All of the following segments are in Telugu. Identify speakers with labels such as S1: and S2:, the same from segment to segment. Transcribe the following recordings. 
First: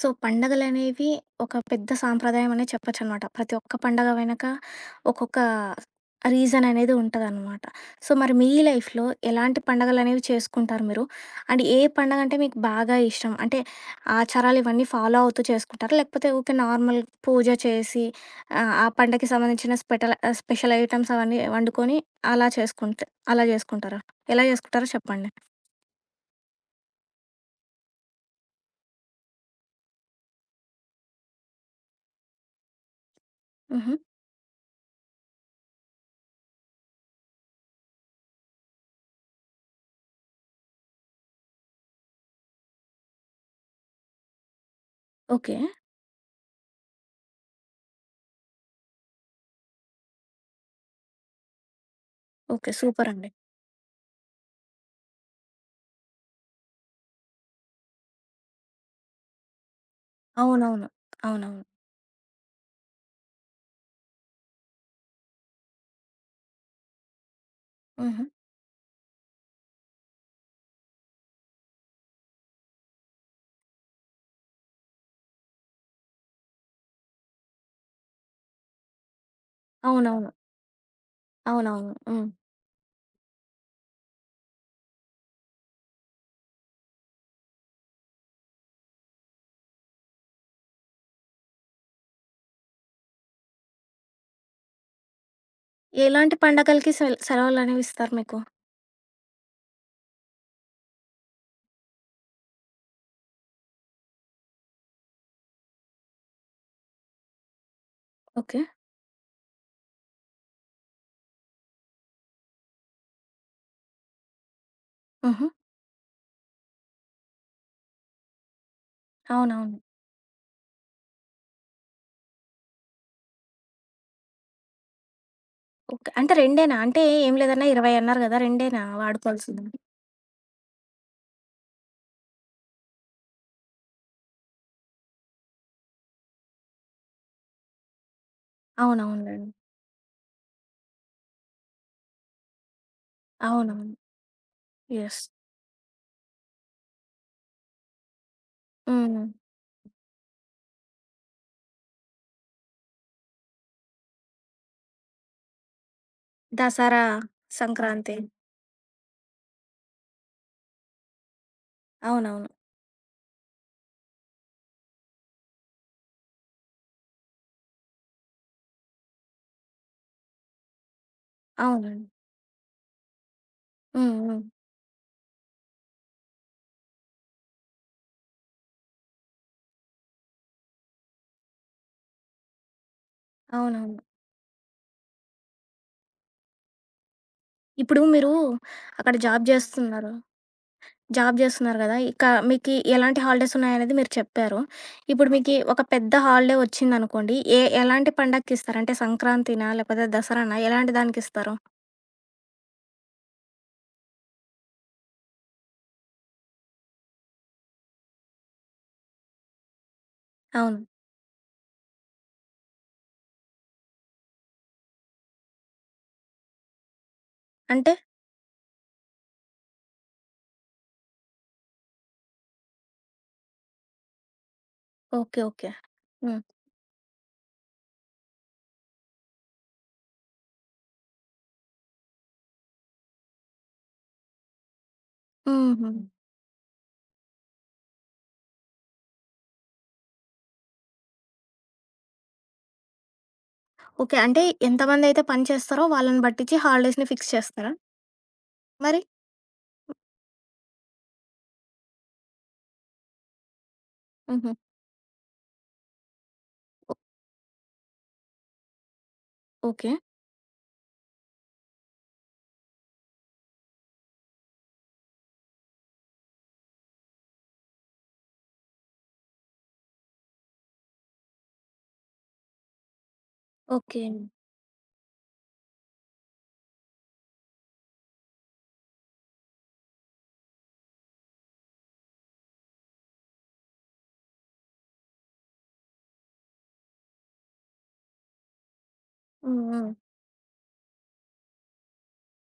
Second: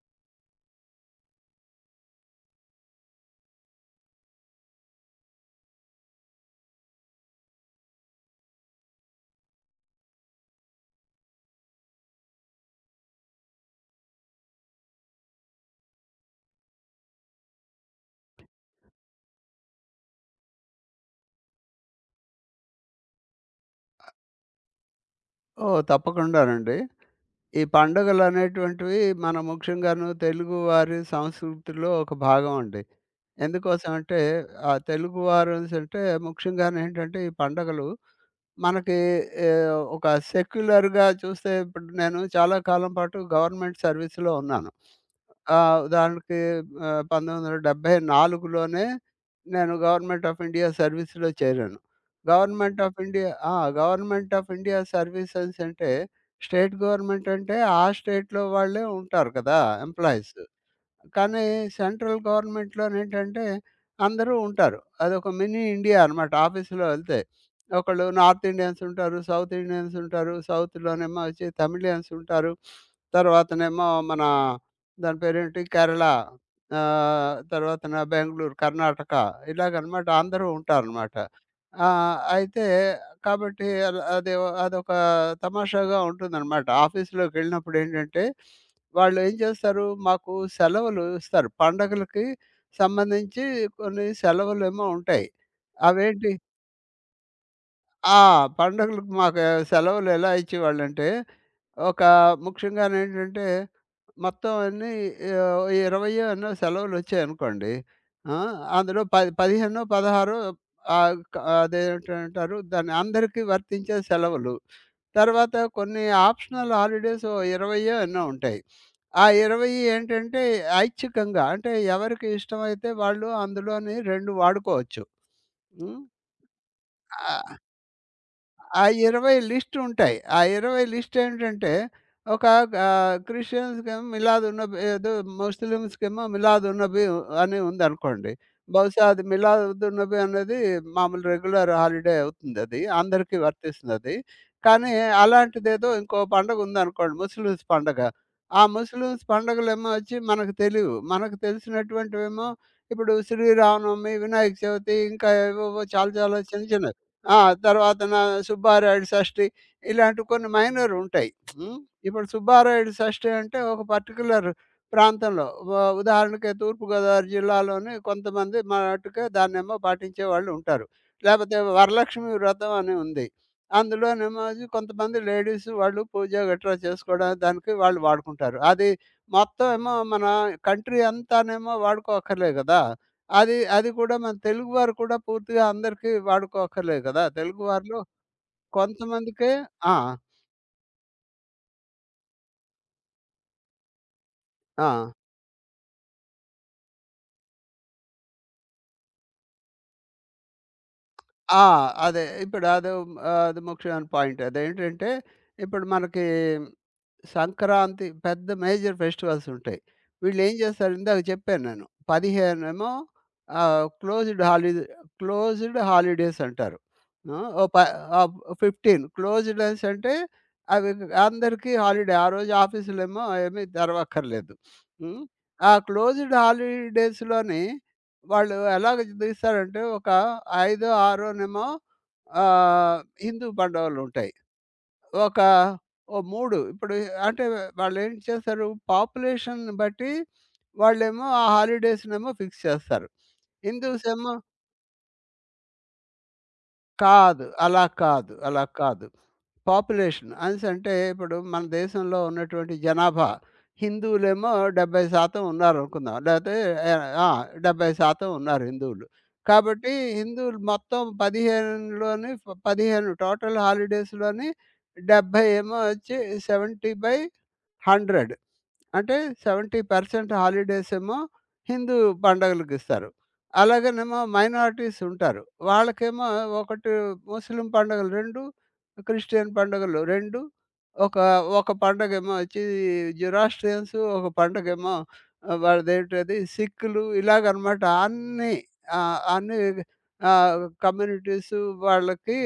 S1: సో, పండగలనేవి ఒక పెద్ద సాంప్రదాయం అనే చెప్పొచ్చనమాట. ప్రతి ఒక్క పండగ వెనక ఒక్కొక్క రీజన్ అనేది ఉంటదనమాట. సో, మరి మీ లైఫ్‌లో ఎలాంటి పండగలనేవి చేసుకుంటారు మీరు? అండ్ ఏ పండగంటే మీకు బాగా ఇష్టం? అంటే ఆచారాలు ఇవన్నీ ఫాలో అవుతూ చేసుకుంటారా? లేకపోతే ఊకే నార్మల్ పూజ చేసి ఆ పండగకి సంబంధించిన స్పెషల్ ఐటెమ్స్ అవన్నీ వండుకొని అలా చేసుకుంట్ అలా చేసుకుంటారా? ఎలా చేసుకుంటారో చెప్పండి?
S2: ఓహ్! తప్పకుండానండి. ఈ పండుగలనేటువంటివి మన ముఖ్యంగాను తెలుగువారి సంస్కృతిలో ఒక భాగం అండి.
S1: హుహు.
S2: ఎందుకోసమంటే, ఆ తెలుగువారనేసంటే ముఖ్యంగానేంటంటే ఈ పండగలు మనకి ఒక సెక్యులర్‌గా చూస్తే ఇప్పుడు నేను చాలా కాలం పాటు గవర్నమెంట్ సర్వీస్‌లో ఉన్నాను.
S1: ఓకే.
S2: ఉదాహరణకి 1974లోనే నేను గవర్నమెంట్ ఆఫ్ ఇండియా సర్వీస్‌లో చేరాను.
S1: ఓకే.
S2: గవర్నమెంట్ ఓహ్! ఆఫ్
S1: సూపరండి.
S2: ఇండియా. ఆ! గవర్నమెంట్ ఆఫ్ ఇండియా సర్వీసెస్ అంటే స్టేట్ గవర్నమెంట్ అంటే ఆ స్టేట్‌లో వాళ్ళే ఉంటారు కదా! ఎంప్లాయీస్.
S1: అవునవును.
S2: కానీ
S1: అవునవును.
S2: సెంట్రల్ గవర్నమెంట్‌లోనేంటంటే అందరూ ఉంటారు. అదొక మినీ ఇండియా అనమాట ఆఫీస్‌లో వెళ్తే. ఒకళ్ళు
S1: హుహు.
S2: నార్త్ ఇండియన్స్ ఉంటారు, సౌత్ ఇండియన్స్ ఉంటారు, సౌత్‌లోనేమో వచ్చి తమిళియన్స్ ఉంటారు. తర్వాతనేమో మన దాని పేరేంటి కేరళ, తర్వాతన బెంగుళూరు, కర్ణాటక, ఇలాగనమాట
S1: అవునవును.
S2: అందరూ ఉంటారనమాట.
S1: అవునవును. హ్మ్.
S2: అయితే కాబట్టి అల అదే అదొక తమాషాగా ఉంటుందనమాట. ఆఫీస్‌లోకెళ్ళినప్పుడేంటంటే వాళ్ళు ఏం చేస్తారు మాకు సెలవులు ఇస్తారు. పండగలకి సంబంధించి కొన్ని సెలవులేమో ఉంటాయి. అవేంటి
S1: ఎలాంటి పండగలకి సెలవులనేవి ఇస్తారు
S2: ఆ!
S1: మీకు?
S2: పండగలకు మాకు సెలవులు ఎలా ఇచ్చేవాళ్ళంటే ఒక ముఖ్యంగానేంటంటే, మొత్తం అన్నీ 20 ఎన్నో సెలవులొచ్చాయనుకోండి. ఆ!
S1: ఓకే.
S2: అందులో పది 15, 16 ఆహ్, క అదేంటంటారు దాన్ని అందరికీ వర్తించే సెలవులు.
S1: హుహు.
S2: తర్వాత కొన్ని ఆప్షనల్ హాలిడేస్ ఓ 20 ఎన్నో ఉంటాయి. ఆ 20
S1: అవునవును.
S2: ఏంటంటే ఐచ్ఛికంగా అంటే ఎవరికి ఇష్టమైతే వాళ్ళు అందులోని 2 వాడుకోవచ్చు. హ్మ్.
S1: ఓకే. అంటే 2 అంటే ఏం
S2: ఆ!
S1: లేదన్నా 20 అన్నారు గదా! 2
S2: ఆ 20
S1: వాడుకోవాల్సింది?
S2: లిస్ట్ ఉంటాయి. ఆ 20 లిస్ట్ ఏంటంటే ఒక క్రిస్టియన్స్‌కేమో మిలాదున్నబి ఏదో ముస్లిమ్స్‌కేమో మిలాదున్నబి అని ఉందనుకోండి. బహుశా అది
S1: అవునవునులెండి.
S2: మిలాదున్నబి అనేది మామూలు రెగ్యులర్ హాలిడే అవుతుందది. అందరికీ
S1: అవునవును.
S2: వర్తిస్తుందది. కానీ
S1: యెస్.
S2: అలాంటిదేదో ఇంకో పండుగ ఉందనుకోండి ముస్లిమ్స్ పండగ. ఆ ముస్లిమ్స్
S1: హ్మ్.
S2: పండుగలేమో వచ్చి మనకు తెలీవు. మనకు తెలిసినటువంటివేమో ఇప్పుడు శ్రీరామనవమి, వినాయక చవితి ఇంకా ఏవేవో చాలా చాలా చిన్న చిన్నవి.
S1: దసరా,
S2: ఆ! తర్వాత
S1: సంక్రాంతి.
S2: నా సుబ్బారాయుడు షష్ఠి ఇలాంటి కొన్ని మైనర్ ఉంటాయి. హ్మ్. ఇప్పుడు
S1: అవునవును.
S2: సుబ్బారాయుడు షష్ఠి అంటే ఒక పర్టిక్యులర్ ప్రాంతంలో ఉదాహరణకి తూర్పుగోదావరి జిల్లాలోని కొంతమంది మటుకు దాన్నేమో పాటించేవాళ్ళు ఉంటారు. లేకపోతే
S1: అవునండి.
S2: వరలక్ష్మి వ్రతం అని ఉంది.
S1: హ్మ్. హ్మ్.
S2: అందులోనేమో అది కొంతమంది లేడీస్ వాళ్ళు పూజ గట్రా చేసుకోవడానికి దానికి వాళ్ళు వాడుకుంటారు. అది మొత్తం ఏమో మన కంట్రీ అంతానేమో వాడుకోక్కర్లేదు కదా! అది అది
S1: అవునవును.
S2: కూడా మన తెలుగు వారు కూడా పూర్తిగా అందరికీ వాడుకోక్కర్లేదు కదా! తెలుగు
S1: ఇప్పుడు
S2: వారిలో
S1: మీరు అక్కడ జాబ్
S2: కొంతమందికే. ఆ!
S1: జేస్తున్నారు. జాబ్ జేస్తున్నారు గదా! ఇక మీకి ఎలాంటి హాలిడేస్ ఉన్నాయనేది మీరు చెప్పారు.
S2: ఆ!
S1: ఇప్పుడు మీకి ఒక పెద్ద హాలిడే వచ్చిందనుకోండి, ఎలాంటి పండగకిస్తారు? అంటే సంక్రాంతినా? లేకపోతే దసరానా? ఎలాంటి దానికిస్తారు?
S2: ఆ! అదే. ఇప్పుడు అదో అది ముఖ్యమైన పాయింట్. అదేంటంటే ఇప్పుడు మనకి సంక్రాంతి పెద్ద మేజర్ ఫెస్టివల్స్ ఉంటాయి. వీళ్ళేం
S1: అవును.
S2: చేస్తారు ఇందాక చెప్పాను నేను. 15 ఏమో ఆహ్, క్లోజ్డ్ హాలిడే క్లోజ్డ్ హాలిడేస్ అంటారు. ఆహ్, ఓ ప
S1: అంటే
S2: ఆహ్, 15 క్లోజ్డ్ అనేసి అంటే అవి అందరికీ హాలిడే. ఆ రోజు ఆఫీసులేమో ఏమీ తెరవక్కర్లేదు. హ్మ్.
S1: ఓకే. ఓకే.
S2: ఆ క్లోజ్డ్
S1: హ్మ్.
S2: హాలిడేస్‌లోని వాళ్ళు ఎలాగ తీస్తారంటే ఒక ఐదో, ఆరోనేమో ఆహ్, హిందూ పండుగలుంటాయి. ఒక
S1: హుహు.
S2: ఓ 3 ఇప్పుడు అంటే వాళ్ళేం చేస్తారు పాపులేషన్‌ని బట్టి వాళ్ళేమో ఆ హాలిడేస్‌నేమో ఫిక్స్ చేస్తారు. Hindus
S1: okay.
S2: ఏమో
S1: అంటే ఎంతమందైతే పని చేస్తారో వాళ్ళని బట్టిచ్చి హాలిడేస్‌ని ఫిక్స్
S2: కాదు.
S1: చేస్తారా
S2: అలా కాదు. అలా
S1: మరి?
S2: కాదు. పాపులేషన్ అనేసంటే ఇప్పుడు మన దేశంలో ఉన్నటువంటి జనాభా
S1: హుహు.
S2: హిందువులేమో 70% ఉన్నారనుకుందాం. లేతే
S1: ఓ
S2: ఆ! 70% ఉన్నారు హిందువులు. కాబట్టి
S1: ఓకే.
S2: హిందువులు మొత్తం 15లోని 15 టోటల్ హాలిడేస్‌లోని 70 ఏమో వచ్చి 70/30 100 అంటే 70% హాలిడేస్ ఏమో హిందూ పండగలకి ఇస్తారు.
S1: ఓకే.
S2: అలాగనేమో మైనారిటీస్ ఉంటారు. వాళ్ళకేమో ఒకటి ముస్లిం పండుగలు 2, క్రిస్టియన్ పండుగలు 2, ఒక ఒక పండగేమో వచ్చి జొరాస్ట్రియన్స్, ఒక పండగేమో వాళ్ళదేంటది సిక్కులు ఇలాగనమాట అన్నీ ఆహ్, అన్నీ
S1: హ్మ్. హ్మ్.
S2: కమ్యూనిటీస్ వాళ్ళకి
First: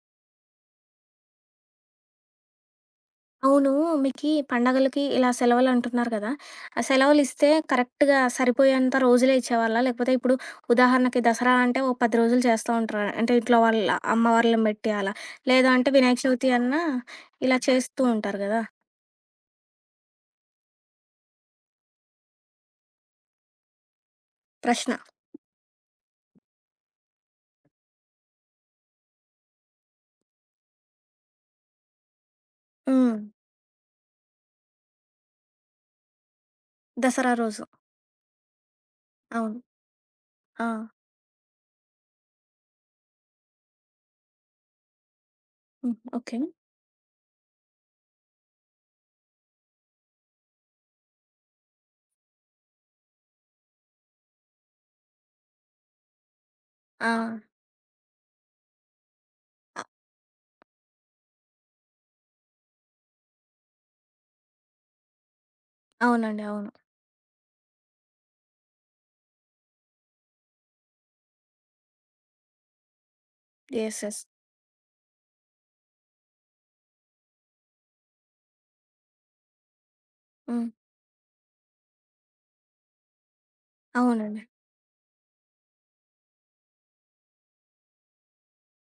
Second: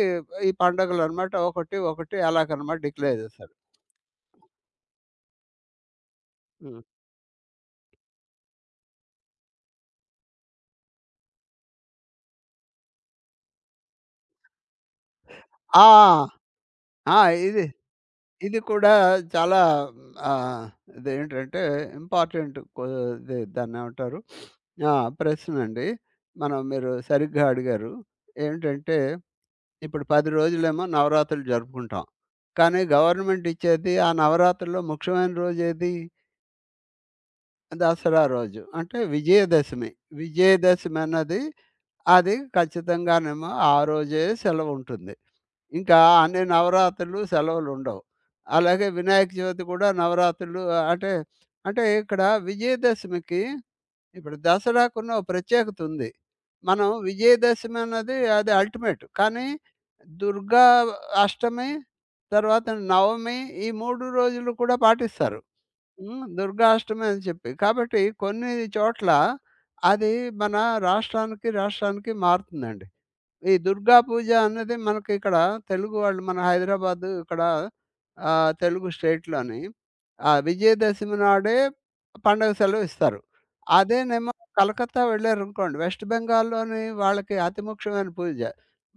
S2: ఈ పండుగలనమాట. ఒకటి, ఒకటి అలాగనమాట డిక్లేర్ చేశారు.
S1: అవును. మీకీ పండగలకి ఇలా సెలవులంటున్నారు కదా! ఆ
S2: హ్మ్.
S1: సెలవులిస్తే కరెక్ట్‌గా సరిపోయేంత రోజులే ఇచ్చేవాళ్ళా? లేకపోతే ఇప్పుడు ఉదాహరణకి దసరా అంటే ఓ 10 రోజులు చేస్తా ఉంటారు. అంటే ఇంట్లో వాళ్ళ అమ్మవార్లను బెట్టి అలా. లేదు
S2: ఆ!
S1: అంటే వినాయక చవితి అన్నా
S2: ఆ!
S1: ఇలా
S2: ఇది,
S1: చేస్తూ ఉంటారు
S2: ఇది
S1: గదా!
S2: కూడా చాలా ఆహ్, ఇదేంటంటే ఇంపార్టెంట్ కొ ఇది దాన్నేమంటారు? ఆ!
S1: ప్రశ్న.
S2: ప్రశ్నండి. మనం మీరు సరిగ్గా అడిగారు. ఏంటంటే ఇప్పుడు 10 రోజులేమో నవరాత్రులు జరుపుకుంటాం. కానీ
S1: హ్మ్.
S2: గవర్నమెంట్ ఇచ్చేది ఆ నవరాత్రుల్లో ముఖ్యమైన రోజేది?
S1: దసరా రోజు.
S2: దసరా రోజు. అంటే
S1: అవును.
S2: విజయదశమి.
S1: ఆ!
S2: విజయదశమి అన్నది అది ఖచ్చితంగానేమో ఆ రోజే సెలవుంటుంది.
S1: హ్మ్.
S2: ఇంకా
S1: ఓకే.
S2: అన్ని నవరాత్రులు సెలవులుండవు. అలాగే వినాయక చవితి కూడా నవరాత్రులు అంటే, ఇక్కడ విజయదశమికి ఇప్పుడు దసరాకున్న ఓ ప్రత్యేకతుంది. మనం
S1: ఆ!
S2: విజయదశమి అన్నది అది అల్టిమేట్. కానీ
S1: అ
S2: దుర్గా అష్టమి, తర్వాత నవమి ఈ 3 రోజులు కూడా పాటిస్తారు. హ్మ్.
S1: అవునండి. అవును.
S2: దుర్గాష్టమి అని చెప్పి. కాబట్టి కొన్ని చోట్ల అది మన రాష్ట్రానికి, రాష్ట్రానికి మారుతుందండి. ఈ దుర్గా
S1: యెస్. యెస్.
S2: పూజ అన్నది మనకి ఇక్కడ తెలుగు వాళ్ళు మన హైదరాబాదు ఇక్కడ తెలుగు స్టేట్‌లోని ఆ
S1: హ్మ్.
S2: విజయదశమి నాడే పండగ సెలవు ఇస్తారు. అదేనేమో
S1: అవునండి.
S2: కలకత్తా వెళ్లారనుకోండి వెస్ట్ బెంగాల్‌లోని వాళ్ళకి అతి ముఖ్యమైన పూజ.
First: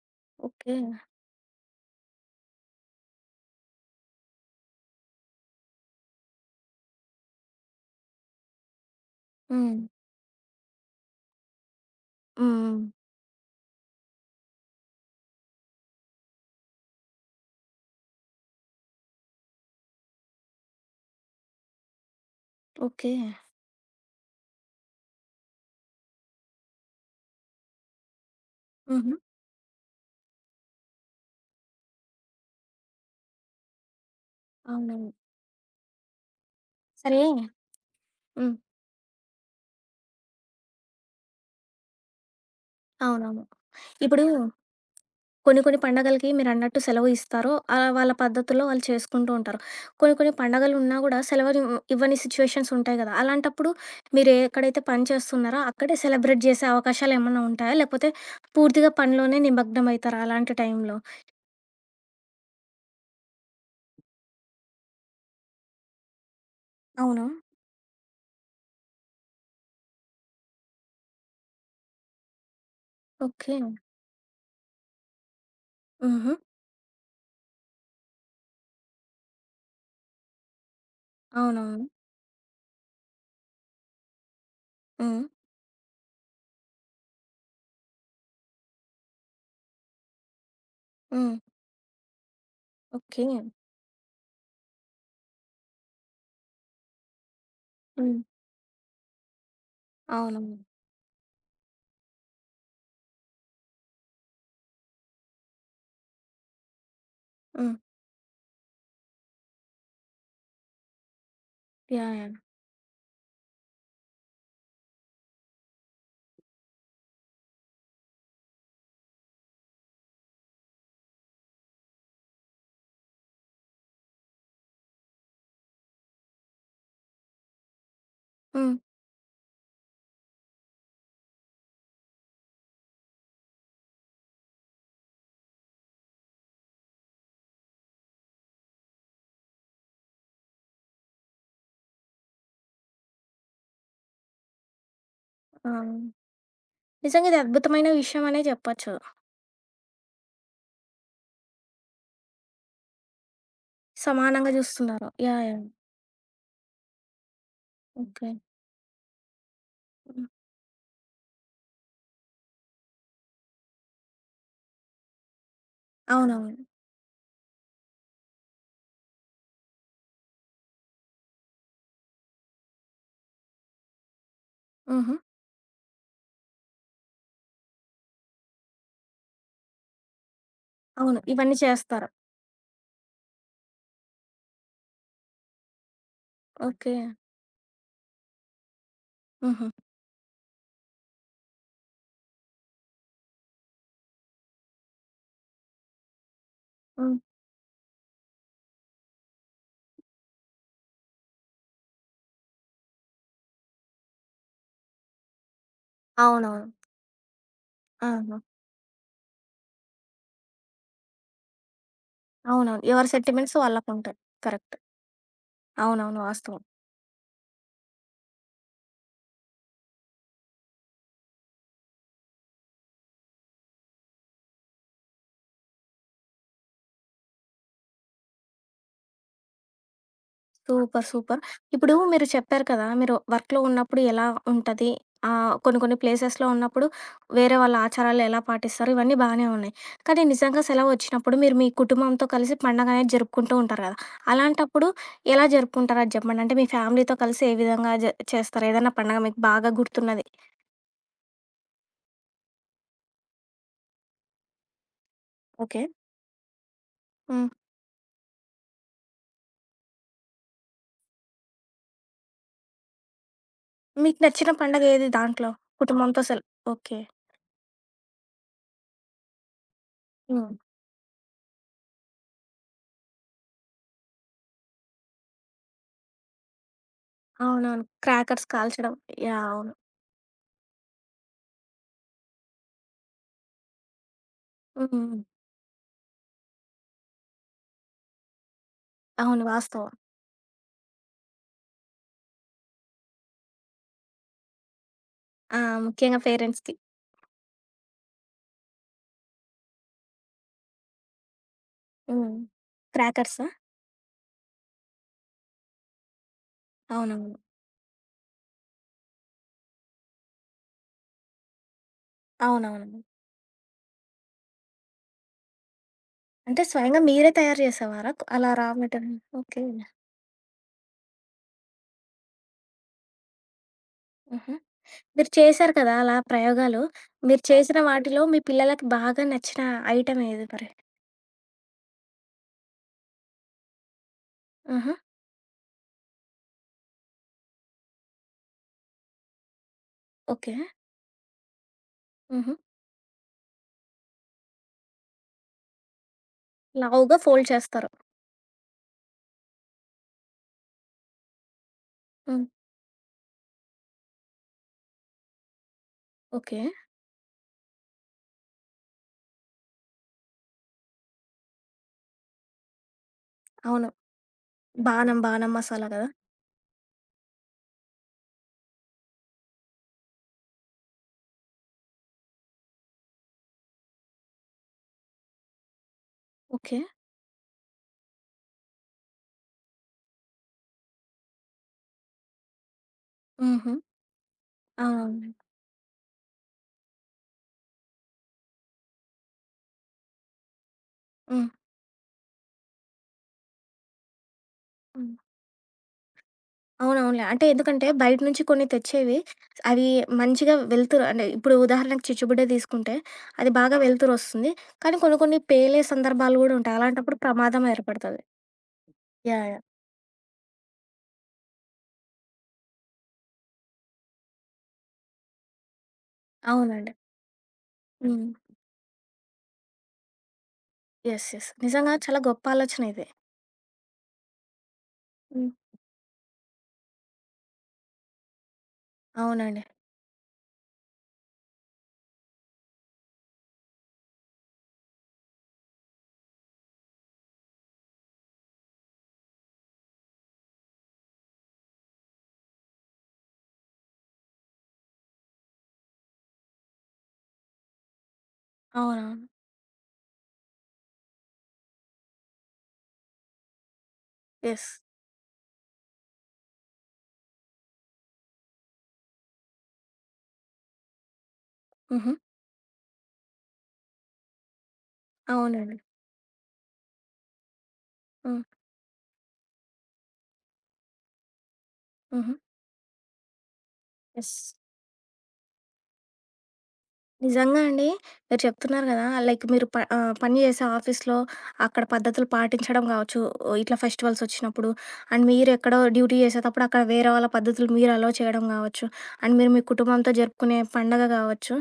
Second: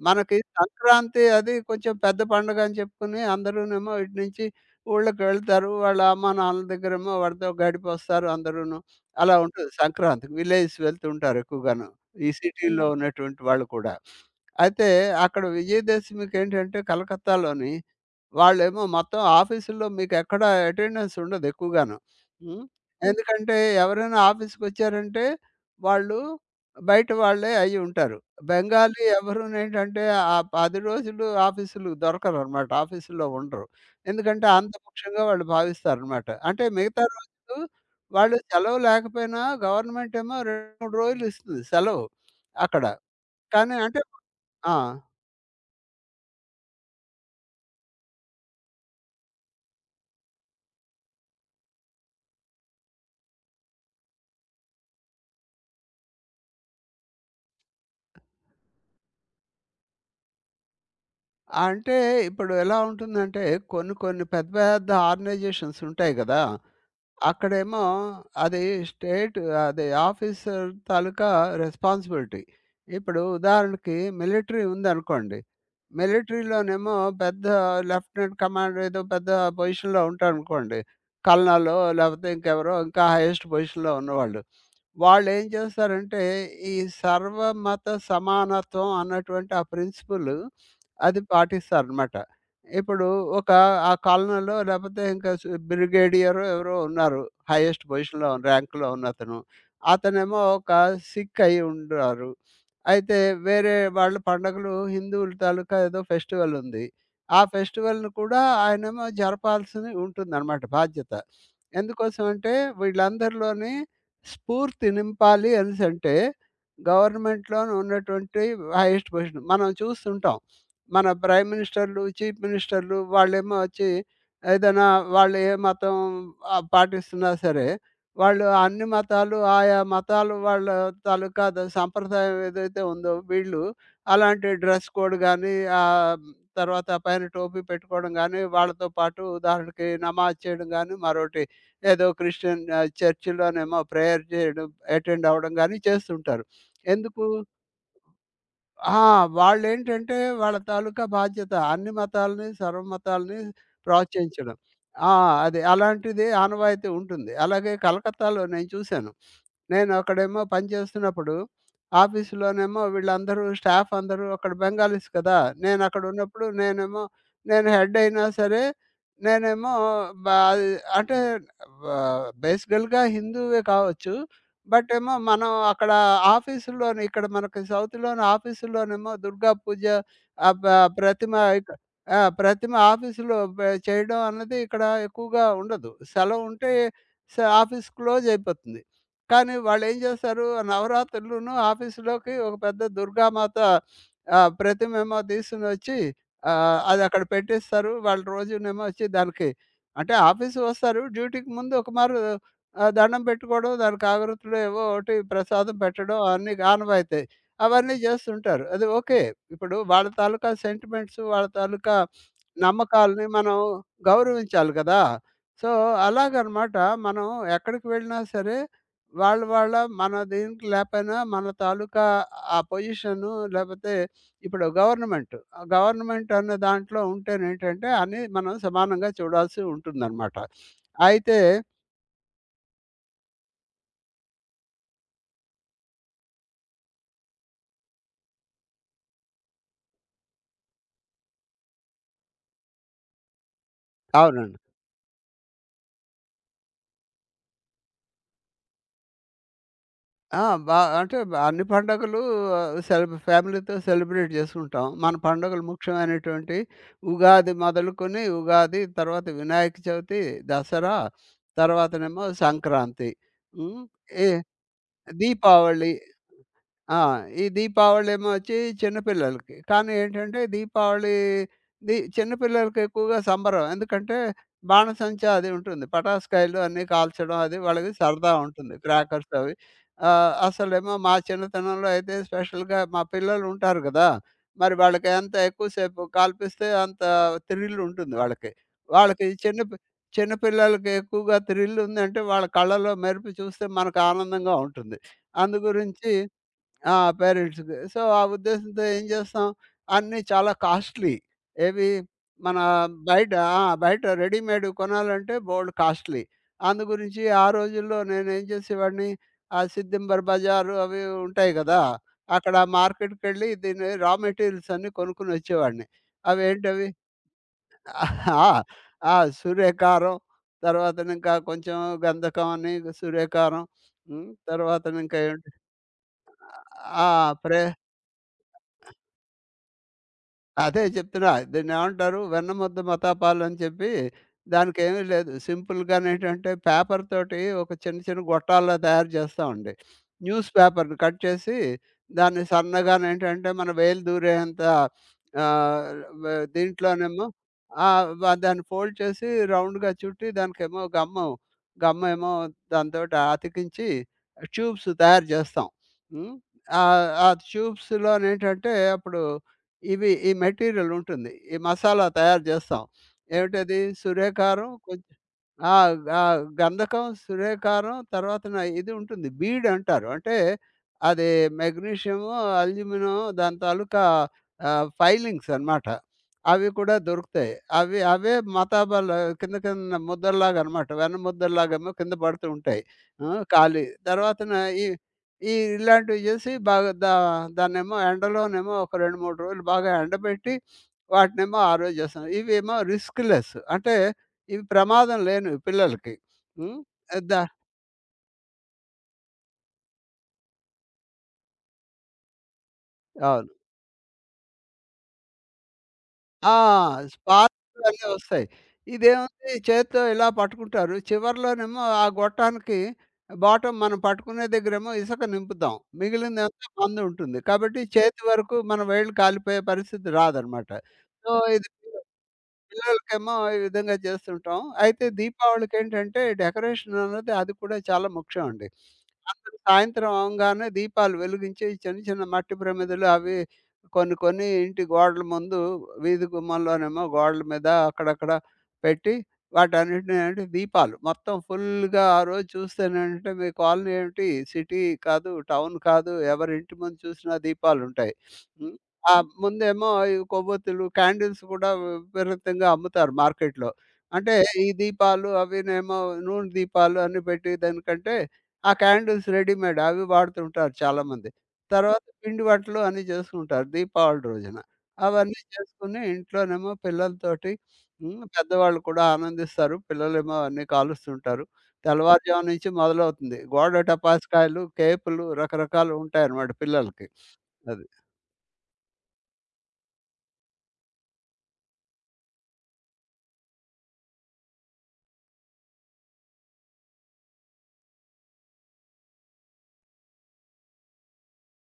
S2: మనకి
S1: ఓకే. హ్మ్.
S2: సంక్రాంతి అది కొంచెం పెద్ద పండుగ అని చెప్పుకుని అందరూనేమో ఇటు నుంచి ఊళ్ళకి వెళ్తారు. వాళ్ళ అమ్మ నాన్నల దగ్గరేమో వాడితో గడిపొస్తారు అందరూను. అలా ఉంటుంది
S1: హ్మ్.
S2: సంక్రాంతికి విలేజెస్ వెళ్తూ ఉంటారు ఎక్కువగాను. ఈ
S1: హ్మ్.
S2: సిటీలో హ్మ్ ఉన్నటువంటి వాళ్ళు కూడా. అయితే అక్కడ విజయదశమికేంటంటే కలకత్తాలోని వాళ్ళేమో మొత్తం ఆఫీసుల్లో మీకెక్కడ అటెండెన్స్ ఉండదు ఎక్కువగాను. హ్మ్. హ్మ్.
S1: ఓకే.
S2: ఎందుకంటే ఎవరైనా ఆఫీస్‌కొచ్చారంటే వాళ్ళు బయట వాళ్ళే అయ్యి ఉంటారు. బెంగాలీ
S1: హుహు.
S2: ఎవరూనేంటంటే ఆ 10 రోజులు ఆఫీసులు దొరకరనమాట. ఆఫీసుల్లో ఉండరు. ఎందుకంటే అంత
S1: అవునవును.
S2: ముఖ్యంగా వాళ్ళు భావిస్తారనమాట. అంటే మిగతా
S1: సరే
S2: రోజులు వాళ్ళు
S1: హ్మ్.
S2: సెలవు లేకపోయినా గవర్నమెంటేమో 2, 3 రోజులు ఇస్తుంది సెలవు అక్కడ.
S1: అవునవును.
S2: కానీ అంటే
S1: ఇప్పుడు
S2: ఆ!
S1: కొన్ని కొన్ని పండగలకి మీరన్నట్టు సెలవు ఇస్తారు. వాళ్ళ పద్ధతుల్లో వాళ్ళు చేసుకుంటూ ఉంటారు. కొన్ని కొన్ని పండగలు ఉన్నా గూడా సెలవులు ఇవ్వని సిచ్యుయేషన్స్ ఉంటాయి గదా! అలాంటప్పుడు మీరు ఎక్కడైతే పని చేస్తున్నారో అక్కడే సెలబ్రేట్ జేసే అవకాశాలేమన్నా ఉంటాయా? లేకపోతే పూర్తిగా పనిలోనే నిమగ్నమయితారా అలాంటి టైంలో?
S2: అంటే ఇప్పుడు ఎలా ఉంటుందంటే కొన్ని కొన్ని పెద్ద పెద్ద ఆర్గనైజేషన్స్ ఉంటాయి కదా!
S1: అవును.
S2: అక్కడేమో అది స్టేట్ అది ఆఫీసర్ తాలూకా రెస్పాన్సిబిలిటీ. ఇప్పుడు
S1: ఓకే.
S2: ఉదాహరణకి మిలిటరీ ఉందనుకోండి.
S1: హుహు.
S2: మిలిటరీలోనేమో పెద్ద లెఫ్టినెంట్ కమాండర్ ఏదో పెద్ద పొజిషన్‌లో ఉంటారనుకోండి. కల్నలో
S1: అవునవును.
S2: లేకపోతే ఇంకెవరో ఇంకా హైయెస్ట్ పొజిషన్‌లో ఉన్నవాళ్ళు.
S1: హ్మ్.
S2: వాళ్ళేం చేస్తారంటే ఈ సర్వమత సమానత్వం అన్నటువంటి ఆ ప్రిన్సిపల్ అది
S1: హ్మ్.
S2: పాటిస్తారనమాట. ఇప్పుడు
S1: ఓకే.
S2: ఒక ఆ కాలనీలో లేకపోతే ఇంకా బ్రిగేడియరో ఎవరో ఉన్నారు. హైయెస్ట్
S1: హ్మ్.
S2: పొజిషన్‌లో ర్యాంక్‌లో ఉన్నతను. అతనేమో
S1: అవునవును.
S2: ఒక సిక్ అయ్యి ఉన్నారు. అయితే వేరే వాళ్ళ పండగలు హిందువుల తాలూకా ఏదో ఫెస్టివల్ ఉంది. ఆ
S1: హ్మ్.
S2: ఫెస్టివల్‌ని కూడా ఆయనేమో జరపాల్సి ఉంటుందన్నమాట బాధ్యత.
S1: యాహ్!
S2: ఎందుకోసం
S1: యాహ్!
S2: అంటే వీళ్ళందరిలోని స్ఫూర్తి నింపాలి అనేసంటే గవర్నమెంట్‌లోని ఉన్నటువంటి హైయెస్ట్ పొజిషన్ మనం చూస్తుంటాం. మన ప్రైమ్ మినిస్టర్‌లు, చీఫ్ మినిస్టర్‌లు వాళ్ళేమో వచ్చి ఏదైనా వాళ్ళు ఏ మతం పాటిస్తున్నా సరే, వాళ్ళు
S1: హ్మ్.
S2: అన్ని మతాలు ఆయా మతాలు వాళ్ళ తాలూకా సంప్రదాయం ఏదైతే ఉందో వీళ్ళు అలాంటి డ్రెస్ కోడ్ గానీ, ఆహ్, తర్వాత పైన టోపీ పెట్టుకోవడం గానీ, వాళ్ళతో పాటు ఉదాహరణకి నమాజ్ చేయడం గానీ, మరోటి ఏదో క్రిస్టియన్ చర్చిలోనేమో ప్రేయర్ చేయడం, అటెండ్ అవ్వడం
S1: ఆ!
S2: గానీ చేస్తుంటారు. ఎందుకు?
S1: నిజంగా ఇది అద్భుతమైన విషయం అనే జెప్పొచ్చు.
S2: ఆ! వాళ్ళేంటంటే వాళ్ళ తాలూకా బాధ్యత. అన్ని మతాలని, సర్వమతాలని
S1: సమానంగా
S2: ప్రోత్సహించడం.
S1: జూస్తున్నారు.
S2: ఆ!
S1: యాహ్!
S2: అది
S1: యాహ్!
S2: అలాంటిది ఆనవాయితీ ఉంటుంది. అలాగే
S1: ఓకే.
S2: కలకత్తాలో నేను చూశాను. నేను
S1: హ్మ్.
S2: అక్కడేమో పని చేస్తున్నప్పుడు ఆఫీస్‌లోనేమో వీళ్ళందరూ స్టాఫ్ అందరూ అక్కడ బెంగాలీస్ కదా! నేను అక్కడున్నప్పుడు
S1: అవునవును.
S2: నేనేమో నేను హెడ్ అయినా సరే, నేనేమో బ అంటే బేసికల్‌గా హిందువే కావచ్చు. బట్ ఏమో
S1: హుహు.
S2: మనం అక్కడ ఆఫీసుల్లోని ఇక్కడ మనకి సౌత్‌లోని ఆఫీసుల్లోనేమో దుర్గా పూజ ఆహ్, ప
S1: అవును.
S2: ప్రతిమ
S1: ఇవన్నీ
S2: ఇక
S1: చేస్తారు.
S2: ఆ! ప్రతిమ ఆఫీసులో పే చేయడం అన్నది ఇక్కడ ఎక్కువగా ఉండదు. సెలవు ఉంటే
S1: ఓకే.
S2: ఆఫీస్ క్లోజ్ అయిపోతుంది. కానీ
S1: హుహు.
S2: వాళ్ళేం చేస్తారు నవరాత్రులును ఆఫీసులోకి ఒక పెద్ద దుర్గామాత ప్రతిమేమో తీసుకొనొచ్చి అది
S1: హ్మ్.
S2: అక్కడ పెట్టేస్తారు. వాళ్ళు రోజునేమో వచ్చి దానికి అంటే ఆఫీస్‌కి వస్తారు. డ్యూటీకి ముందు ఒక మారు ఆ! దండం పెట్టుకోవడం, దానికి ఆగరుతులు ఏవో ఒకటి ప్రసాదం పెట్టడం అన్నీ
S1: అవునవును.
S2: ఆనవాయితీ. అవన్నీ
S1: ఆహా!
S2: జేస్తుంటారు. అది ఓకే. ఇప్పుడు వాళ్ళ తాలూకా సెంటిమెంట్స్, వాళ్ళ తాలూకా
S1: అవునవును. ఎవరి
S2: నమ్మకాలని
S1: సెంటిమెంట్స్
S2: మనం
S1: వాళ్ళకుంటాయి.
S2: గౌరవించాలి
S1: కరెక్ట్.
S2: గదా! సో,
S1: అవునవును. వాస్తవం.
S2: అలాగనమాట మనం ఎక్కడికి వెళ్ళినా సరే, వాళ్ళ వాళ్ళ మన దీనికి లేపోయినా మన తాలూకా ఆ పొజిషను లేపోతే ఇప్పుడు గవర్నమెంట్. ఆ గవర్నమెంట్ అన్న దాంట్లో ఉంటేనేంటంటే, అన్నీ మనం సమానంగా చూడాల్సి ఉంటుందనమాట.
S1: సూపర్.
S2: అయితే
S1: సూపర్. ఇప్పుడు మీరు చెప్పారు కదా! మీరు వర్క్‌లో ఉన్నప్పుడు ఎలా ఉంటది? కొన్ని కొన్ని ప్లేసెస్‌లో ఉన్నప్పుడు వేరే వాళ్ళ ఆచారాలు ఎలా పాటిస్తారు? ఇవన్నీ బానే ఉన్నాయి. కానీ నిజంగా సెలవొచ్చినప్పుడు మీరు మీ కుటుంబంతో కలిసి పండగనేది జరుపుకుంటూ ఉంటారు కదా!
S2: అవునండి.
S1: అలాంటప్పుడు ఎలా జరుపుకుంటారో అది చెప్పండి? అంటే మీ ఫ్యామిలీతో కలిసి ఏ విధంగా చేస్తారు? ఏదైనా పండగ మీకు బాగా గుర్తున్నది?
S2: ఆ! అంటే అన్ని పండగలు ఫ్యామిలీతో సెలబ్రేట్ చేసుకుంటాం. మన పండుగలు
S1: ఓకే.
S2: ముఖ్యమైనటువంటి
S1: హ్మ్.
S2: ఉగాది మొదలుకొని ఉగాది, తర్వాత వినాయక చవితి, దసరా, తర్వాతనేమో సంక్రాంతి. హ్మ్.
S1: మీకు
S2: ఏ
S1: నచ్చిన పండగ ఏది దాంట్లో?
S2: దీపావళి.
S1: కుటుంబంతో సెల్
S2: ఆ!
S1: ఓకే.
S2: ఈ దీపావళేమో వచ్చి చిన్న పిల్లలకి. కానీ ఏంటంటే
S1: హ్మ్.
S2: దీపావళి చిన్న పిల్లలకి ఎక్కువగా సంబరం. ఎందుకంటే బాణసంచా అది ఉంటుంది. పటాస్కాయలు అన్నీ కాల్చడం అది
S1: అవునవును.
S2: వాళ్ళకి సరదా
S1: క్రాకర్స్
S2: ఉంటుంది.
S1: కాల్చడం.
S2: Crackers
S1: yeah!
S2: అవి.
S1: అవును.
S2: అసలేమో మా చిన్నతనంలో అయితే స్పెషల్‌గా మా పిల్లలు ఉంటారు గదా! మరి వాళ్ళకి
S1: హ్మ్.
S2: ఎంత ఎక్కువ సేపు కాల్పిస్తే అంత థ్రిల్ ఉంటుంది వాళ్ళకి. వాళ్ళకి
S1: అవును. వాస్తవం.
S2: చిన్న పిల్లలకి ఎక్కువగా థ్రిల్ ఉందంటే వాళ్ళ కళ్ళలో మెరుపు చూస్తే మనకు ఆనందంగా ఉంటుంది.
S1: ఆ!
S2: అందు గురించి
S1: ముఖ్యంగా పేరెంట్స్‌కి.
S2: ఆ! పేరెంట్స్‌కి. సో, ఆ ఉద్దేశంతో ఏం చేస్తాం, అన్నీ చాలా కాస్ట్‌లీ. ఏవి
S1: హ్మ్.
S2: మన బయట
S1: క్రాకర్సా?
S2: ఆ! బయట రెడీమేడ్ కొనాలంటే బోలెడు కాస్ట్‌లీ. అందు గురించి
S1: అవునవును.
S2: ఆ రోజుల్లో నేనేం చేసేవాడిని, ఆ సిద్దింబర్ బజారు అవి ఉంటాయి కదా! అక్కడ
S1: అవునవును.
S2: మార్కెట్‌కెళ్ళి దీని రా మెటీరియల్స్ అన్నీ కొనుక్కొని వచ్చేవాడిని.
S1: అంటే
S2: అవేంటవి
S1: స్వయంగా మీరే తయారు చేసేవారా? కు- అలా
S2: ఆ!
S1: రా
S2: ఆ!
S1: Material okay.
S2: సూర్యకారం, తర్వాతనింకా కొంచెం గంధకం అని సూర్యకారం, హ్మ్.
S1: హుహు.
S2: తర్వాతనింకా
S1: మీరు
S2: ఏంటి
S1: చేశారు కదా! అలా ప్రయోగాలు.
S2: ఆ!
S1: మీరు
S2: ప్రే
S1: చేసిన వాటిలో మీ పిల్లలకి బాగా నచ్చిన ఐటెమ్ ఏది మరి?
S2: అదే చెప్తున్నా. దీన్నేమంటారు? వెన్నముద్ద మతాపాలని చెప్పి
S1: ఆహా!
S2: దానికేమీ లేదు. సింపుల్‌గానేంటంటే పేపర్ తోటి ఒక చిన్న చిన్న గొట్టాల్లా తయారు చేస్తామండి. News
S1: okay.
S2: పేపర్‌ని కట్ చేసి దాన్ని
S1: హుహు.
S2: సన్నగానేంటంటే మన వేలు దూరేంత ఆహ్, వ
S1: లావుగా
S2: దీంట్లోనేమో
S1: ఫోల్డ్
S2: ఆ!
S1: చేస్తారు.
S2: దాన్ని ఫోల్డ్ చేసి రౌండ్‌గా చుట్టి దానికేమో గమ్ము, గమ్మేమో
S1: హ్మ్.
S2: దానితోటి అతికించి ట్యూబ్స్ తయారు చేస్తాం. హ్మ్.
S1: ఓకే.
S2: ఆ ట్యూబ్స్‌లోనేంటంటే అప్పుడు ఇవి ఈ మెటీరియల్ ఉంటుంది. ఈ మసాలా తయారు జేస్తాం. ఏమిటది?
S1: అవును.
S2: సూర్యకారం కొం
S1: బానం, బానం
S2: ఆ!
S1: మసాలా గదా!
S2: ఆ! గంధకం, సూర్యకారం తర్వాతన ఇది ఉంటుంది. బీడ్ అంటారు. అంటే అది మెగ్నీషియము, అల్యూమినియం దాని తాలూకా ఫైలింగ్స్ అనమాట. అవి
S1: ఓకే.
S2: కూడా దొరుకుతాయి. అవి అవే మతాబాలు కింద కింద ముద్దల్లాగా అనమాట. వెన్న ముద్దల్లాగేమో కింద పడుతూ ఉంటాయి. ఆ!
S1: హుహు.
S2: ఖాళీ. తర్వాతన ఈ
S1: అవునవునులే.
S2: ఈ ఇలాంటివి చేసి బాగా దా దాన్నేమో ఎండలోనేమో ఒక 2, 3 రోజులు బాగా ఎండబెట్టి
S1: హ్మ్.
S2: వాటినేమో ఆరోజు చేస్తాం. ఇవేమో రిస్క్‌లెస్ అంటే ఇవి
S1: హ్మ్.
S2: ప్రమాదం లేనివి పిల్లలకి. హ్మ్.
S1: అవునవునులే.
S2: ద
S1: అంటే ఎందుకంటే బయట నుంచి కొన్ని తెచ్చేవి అవి మంచిగా వెలుతురు అంటే ఇప్పుడు ఉదాహరణకు చిచ్చుబుడ్డ తీసుకుంటే
S2: అవును.
S1: అది బాగా వెలుతురొస్తుంది. కానీ కొన్ని కొన్ని పేలే సందర్భాలు గూడా
S2: ఆ!
S1: ఉంటాయి. అలాంటప్పుడు ప్రమాదం
S2: స్పార్క్స్ అన్నీ
S1: ఏర్పడతది.
S2: వస్తాయి.
S1: యాహ్!
S2: ఇదేముంది
S1: యాహ్!
S2: చేత్తో ఇలా పట్టుకుంటారు. చివర్లోనేమో ఆ గొట్టానికి బాటమ్ మనం పట్టుకునే దగ్గరేమో ఇసక నింపుతాం. మిగిలిందంతా
S1: అవునండి.
S2: మందు ఉంటుంది. కాబట్టి చేతి
S1: హ్మ్.
S2: వరకు మన వేళ్ళు కాలిపోయే పరిస్థితి రాదనమాట.
S1: యెస్.
S2: So,
S1: yes.
S2: ఇది
S1: నిజంగా చాలా గొప్ప ఆలోచన ఇది.
S2: పిల్లలకేమో ఈ విధంగా చేస్తుంటాం. అయితే
S1: హ్మ్.
S2: దీపావళికేంటంటే డెకరేషన్ అన్నది అది కూడా చాలా ముఖ్యం అండి. అందరూ
S1: అవునండి.
S2: సాయంత్రం అవంగానే దీపాలు వెలిగించి చిన్న చిన్న మట్టి ప్రమిదలు అవి కొన్ని కొన్ని ఇంటి గోడల ముందు వీధి గుమ్మంలోనేమో గోడల మీద అక్కడక్కడ పెట్టి వాటన్నిటిని ఏంటంటే దీపాలు మొత్తం ఫుల్‌గా ఆ రోజు చూస్తేనేంటంటే మీ కాలనీ ఏమిటి సిటీ కాదు, టౌన్ కాదు ఎవరింటి ముందు చూసినా దీపాలుంటాయి. హ్మ్. ఆ!
S1: అవునవును.
S2: ముందేమో ఈ కొవ్వొత్తులు, క్యాండిల్స్ కూడా విపరీతంగా అమ్ముతారు మార్కెట్‌లో. అంటే ఈ
S1: యెస్.
S2: దీపాలు అవినేమో నూనె దీపాలు అన్ని పెట్టేదానికంటే, ఆ క్యాండిల్స్ రెడీమేడ్ అవి వాడుతుంటారు చాలామంది. తర్వాత
S1: హుహు.
S2: పిండి వంటలు అన్నీ చేసుకుంటారు దీపావళి రోజున. అవన్నీ
S1: అవునండి.
S2: చేసుకొని ఇంట్లోనేమో పిల్లలతోటి హ్మ్.
S1: హ్మ్.
S2: పెద్దవాళ్ళు కూడా ఆనందిస్తారు. పిల్లలేమో అన్నీ కాలుస్తుంటారు.
S1: హుహు.
S2: తెల్లవారుజాము నుంచి మొదలవుతుంది. గోడ
S1: యెస్.
S2: టపాస్కాయలు, కేకులు రకరకాలు ఉంటాయన్నమాట పిల్లలకి.
S1: నిజంగా అండి.
S2: అది.
S1: మీరు చెప్తున్నారు గదా! లైక్ మీరు పని చేసే ఆఫీస్‌లో అక్కడ పద్ధతులు పాటించడం గావచ్చు, ఇట్లా ఫెస్టివల్సొచ్చినప్పుడు అండ్ మీరెక్కడో డ్యూటీ చేసేటప్పుడు అక్కడ వేరే వాళ్ళ పద్ధతులు మీరు అలో చేయడం గావచ్చు, అండ్ మీరు మీ కుటుంబంతో జరుపుకునే పండగ గావచ్చు,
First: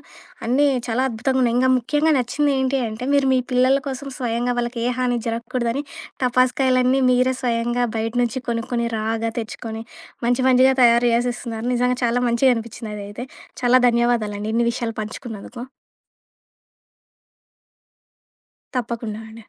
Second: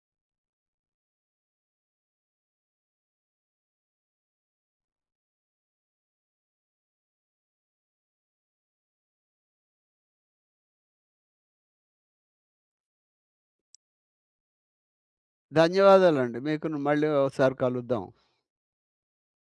S1: అన్నీ చాలా అద్భుతంగున్నాయి. ఇంగా ముఖ్యంగా నచ్చింది ఏంటి అంటే, మీరు మీ పిల్లల కోసం స్వయంగా వాళ్ళకి ఏ హాని జరగకూడదని టపాస్కాయలన్నీ మీరే స్వయంగా బయట నుంచి కొనుక్కొని, రాగా తెచ్చుకొని మంచి మంచిగా తయారు చేసేస్తున్నారు. నిజంగా చాలా మంచిగా అనిపిచ్చిందదైతే. చాలా ధన్యవాదాలండి ఇన్ని విషయాలు పంచుకున్నందుకు.
S2: ధన్యవాదాలండి. మీకును మళ్ళీ ఒకసారి కలుద్దాం.
S1: తప్పకుండా అండి.